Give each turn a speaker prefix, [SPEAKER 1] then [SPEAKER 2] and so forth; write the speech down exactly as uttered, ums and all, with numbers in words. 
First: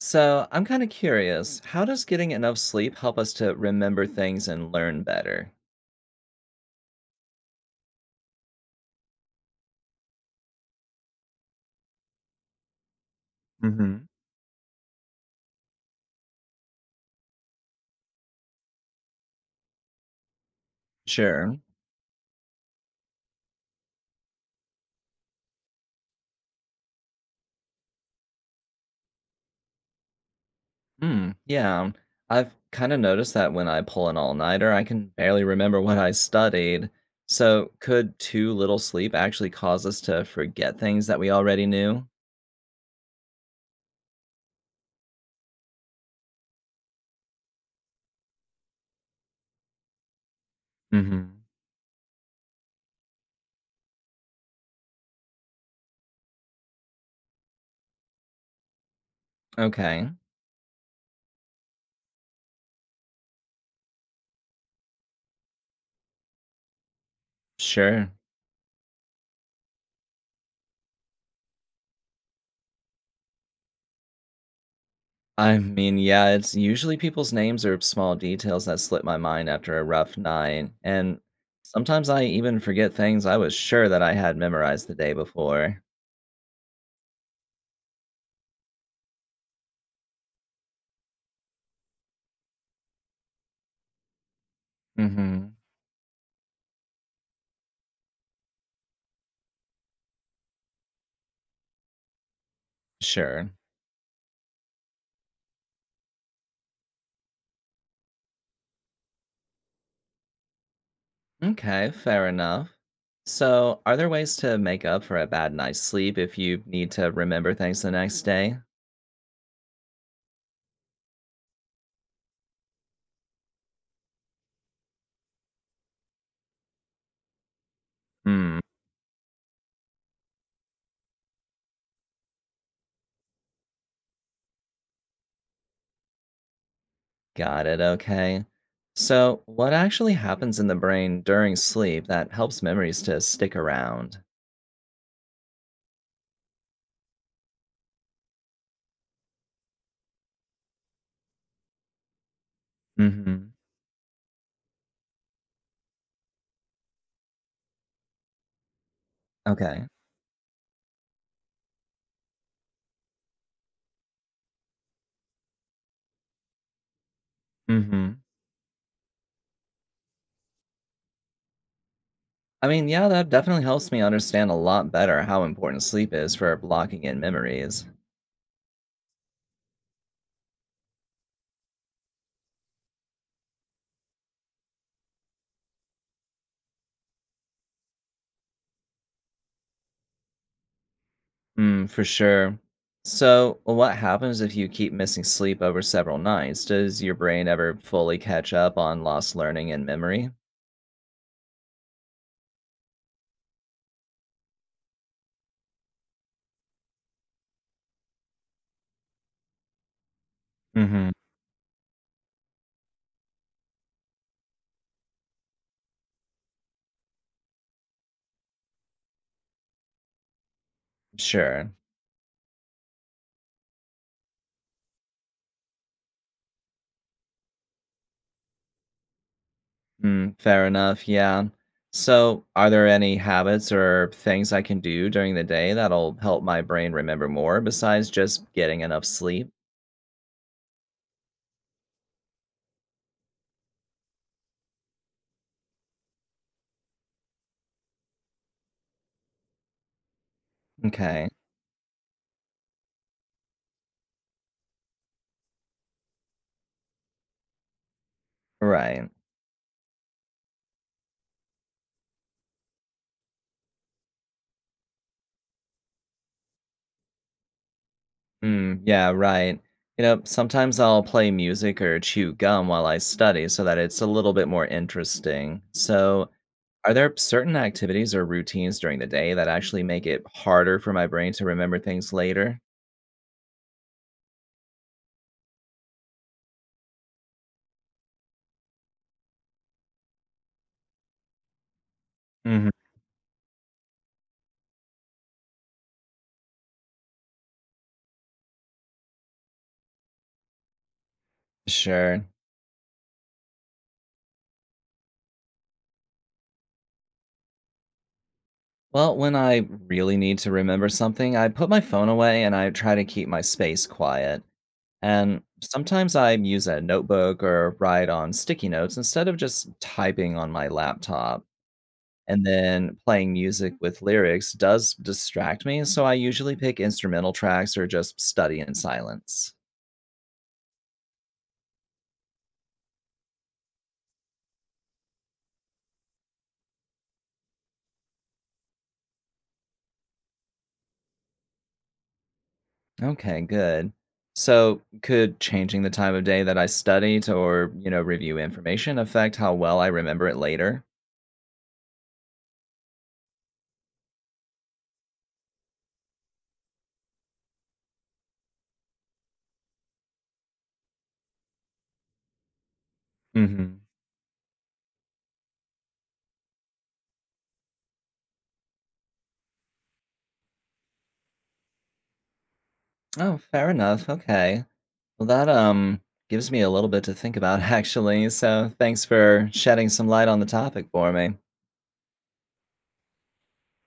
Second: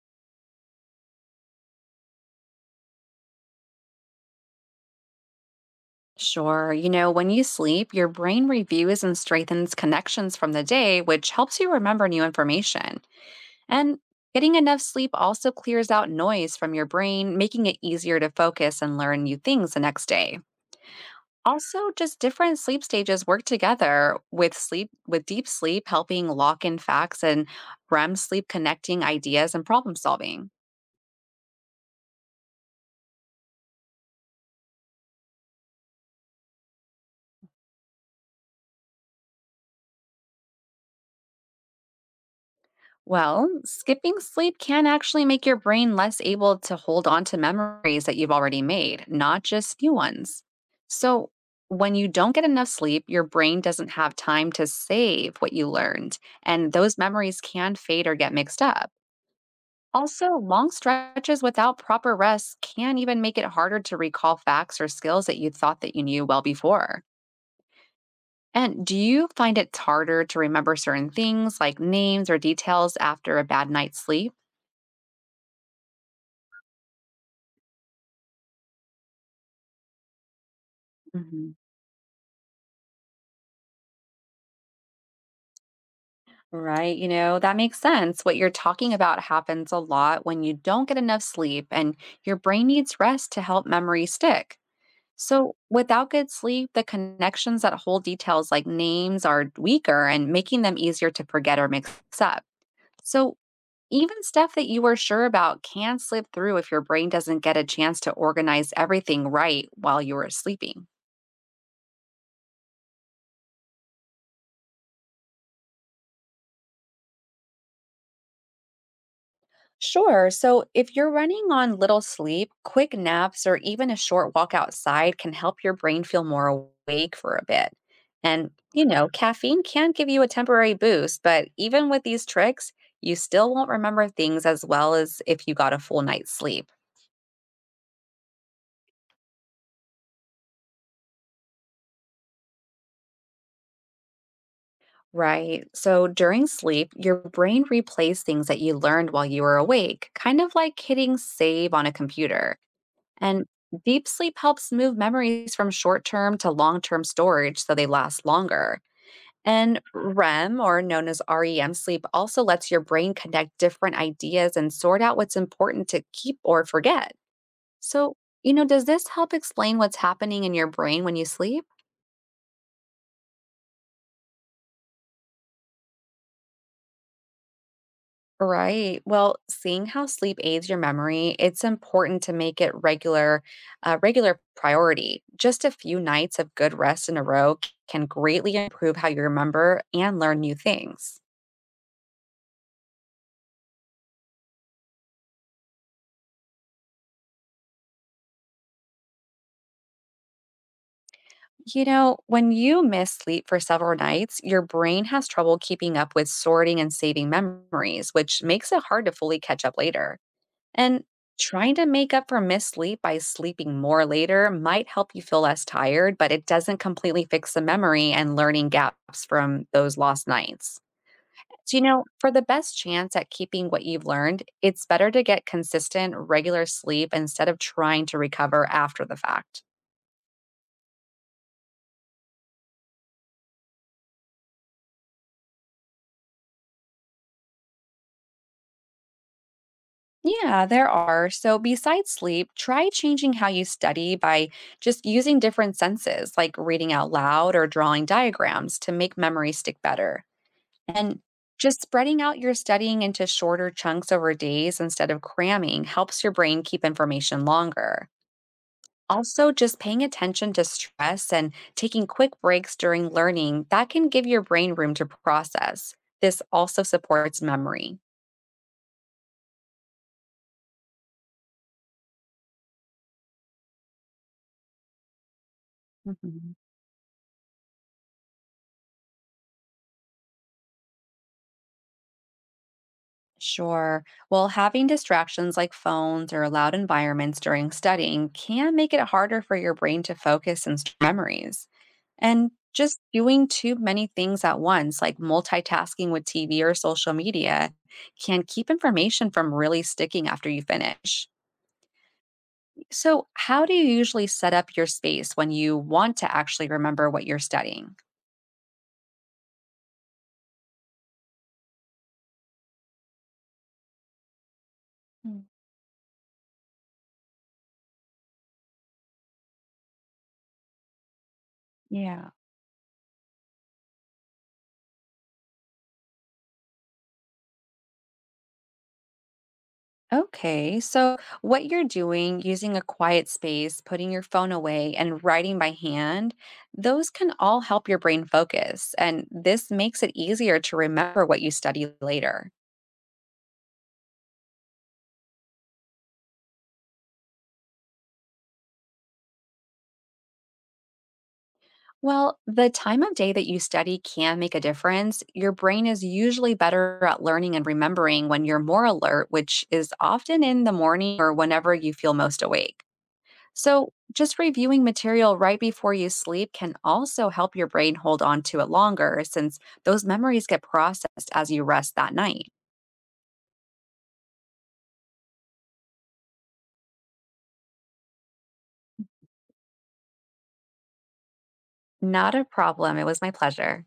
[SPEAKER 1] So, I'm kind of curious, how does getting enough sleep help us to remember things and learn better?
[SPEAKER 2] Sure. You know, when you sleep, your brain reviews and strengthens connections from the day, which helps you remember new information. And
[SPEAKER 1] Hmm.
[SPEAKER 2] getting enough sleep also clears out noise from your brain, making it easier to focus and learn new things the next day.
[SPEAKER 1] Sure.
[SPEAKER 2] Also, just different sleep stages work together with sleep with deep sleep helping lock in facts and R E M sleep connecting ideas and problem solving.
[SPEAKER 1] Hmm. Yeah. I've kind of noticed that when I pull an all nighter, I can barely remember what I studied. So, could too little sleep actually cause us to forget things that we already knew?
[SPEAKER 2] Well, skipping sleep can actually make your brain less able to hold on to memories that you've already made, not just new ones. So,
[SPEAKER 1] Hmm.
[SPEAKER 2] when you don't get enough sleep, your brain doesn't have time to save what you learned, and those memories can fade or get mixed up.
[SPEAKER 1] Okay.
[SPEAKER 2] Also, long stretches without proper rest can even make it harder to recall facts or skills that you thought that you knew well before.
[SPEAKER 1] Sure.
[SPEAKER 2] And do you find it's harder to remember certain things like names or details after a bad night's sleep?
[SPEAKER 1] I mean, yeah, it's usually people's names or small details that slip my mind after a rough night, and
[SPEAKER 2] Mhm.
[SPEAKER 1] sometimes I even forget things I was sure that I had memorized the day before.
[SPEAKER 2] Right. You know, that makes sense. What you're talking about happens a lot when you don't get enough sleep and your brain needs rest to help memory stick.
[SPEAKER 1] Hmm.
[SPEAKER 2] So, without good sleep, the connections that hold details like names are weaker and making them easier to forget or mix up. So,
[SPEAKER 1] Sure.
[SPEAKER 2] even stuff that you were sure about can slip through if your brain doesn't get a chance to organize everything right while you were sleeping.
[SPEAKER 1] Okay, fair enough. So, are there ways to make up for a bad night's sleep if you need to remember things the next day?
[SPEAKER 2] Sure. So if you're running on little sleep, quick naps or even a short walk outside can help your brain feel more awake for a bit. And,
[SPEAKER 1] Hmm,
[SPEAKER 2] you know, caffeine can give you a temporary boost, but even with these tricks, you still won't remember things as well as if you got a full night's sleep.
[SPEAKER 1] got it, okay. So, what actually happens in the brain during sleep that helps memories to stick around?
[SPEAKER 2] Right. So during sleep, your brain replays things that you learned while you were awake, kind of like hitting save on a computer. And
[SPEAKER 1] Hmm.
[SPEAKER 2] deep sleep helps move memories from short term to long term storage so they last longer. And
[SPEAKER 1] Okay.
[SPEAKER 2] R E M, or known as R E M sleep, also lets your brain connect different ideas and sort out what's important to keep or forget. So,
[SPEAKER 1] Mm-hmm.
[SPEAKER 2] you know, does this help explain what's happening in your brain when you sleep?
[SPEAKER 1] I mean, yeah, that definitely helps me understand a lot better how important sleep is for blocking in memories.
[SPEAKER 2] Right. Well, seeing how sleep aids your memory, it's important to make it regular, uh, regular priority. Just a few nights of good rest in a row c- can greatly improve how you remember and learn new things.
[SPEAKER 1] Mm, for sure. So, what happens if you keep missing sleep over several nights? Does your brain ever fully catch up on lost learning and memory?
[SPEAKER 2] You know, when you miss sleep for several nights, your brain has trouble keeping up with sorting and saving memories, which makes it hard to fully catch up later. And
[SPEAKER 1] Hmm.
[SPEAKER 2] trying to make up for missed sleep by sleeping more later might help you feel less tired, but it doesn't completely fix the memory and learning gaps from those lost nights.
[SPEAKER 1] Sure.
[SPEAKER 2] So, you know, for the best chance at keeping what you've learned, it's better to get consistent, regular sleep instead of trying to recover after the fact.
[SPEAKER 1] Mm, fair enough. Yeah. So, are there any habits or things I can do during the day that'll help my brain remember more besides just getting enough sleep?
[SPEAKER 2] Yeah, there are. So, besides sleep, try changing how you study by just using different senses, like reading out loud or drawing diagrams to make memory stick better. And
[SPEAKER 1] Okay.
[SPEAKER 2] just spreading out your studying into shorter chunks over days instead of cramming helps your brain keep information longer.
[SPEAKER 1] Right.
[SPEAKER 2] Also, just paying attention to stress and taking quick breaks during learning, that can give your brain room to process. This also supports memory.
[SPEAKER 1] Mm, yeah, right. You know, sometimes I'll play music or chew gum while I study so that it's a little bit more interesting. So,
[SPEAKER 2] Mhm.
[SPEAKER 1] are there certain activities or routines during the day that actually make it harder for my brain to remember things later?
[SPEAKER 2] Sure. Well, having distractions like phones or loud environments during studying can make it harder for your brain to focus and store memories. And
[SPEAKER 1] Hmm.
[SPEAKER 2] just doing too many things at once, like multitasking with T V or social media, can keep information from really sticking after you finish.
[SPEAKER 1] Sure.
[SPEAKER 2] So, how do you usually set up your space when you want to actually remember what you're studying?
[SPEAKER 1] Well, when I really need to remember something, I put my phone away and I try to keep my space quiet. And
[SPEAKER 2] Mm,
[SPEAKER 1] sometimes I use a notebook or write on sticky notes instead of just typing on my laptop.
[SPEAKER 2] yeah.
[SPEAKER 1] And then playing music with lyrics does distract me, so I usually pick instrumental tracks or just study in silence.
[SPEAKER 2] Okay, so what you're doing, using a quiet space, putting your phone away, and writing by hand, those can all help your brain focus. And this makes it easier to remember what you study later.
[SPEAKER 1] Okay, good. So, could changing the time of day that I study to or, you know, review information affect how well I remember it later?
[SPEAKER 2] Well, the time of day that you study can make a difference. Your brain is usually better at learning and remembering when you're more alert, which is often in the morning or whenever you feel most awake.
[SPEAKER 1] Hmm.
[SPEAKER 2] So, just reviewing material right before you sleep can also help your brain hold on to it longer since those memories get processed as you rest that night.
[SPEAKER 1] Oh, fair enough. Okay. Well, that um gives me a little bit to think about actually. So, thanks for shedding some light on the topic for me.
[SPEAKER 2] Not a problem. It was my pleasure.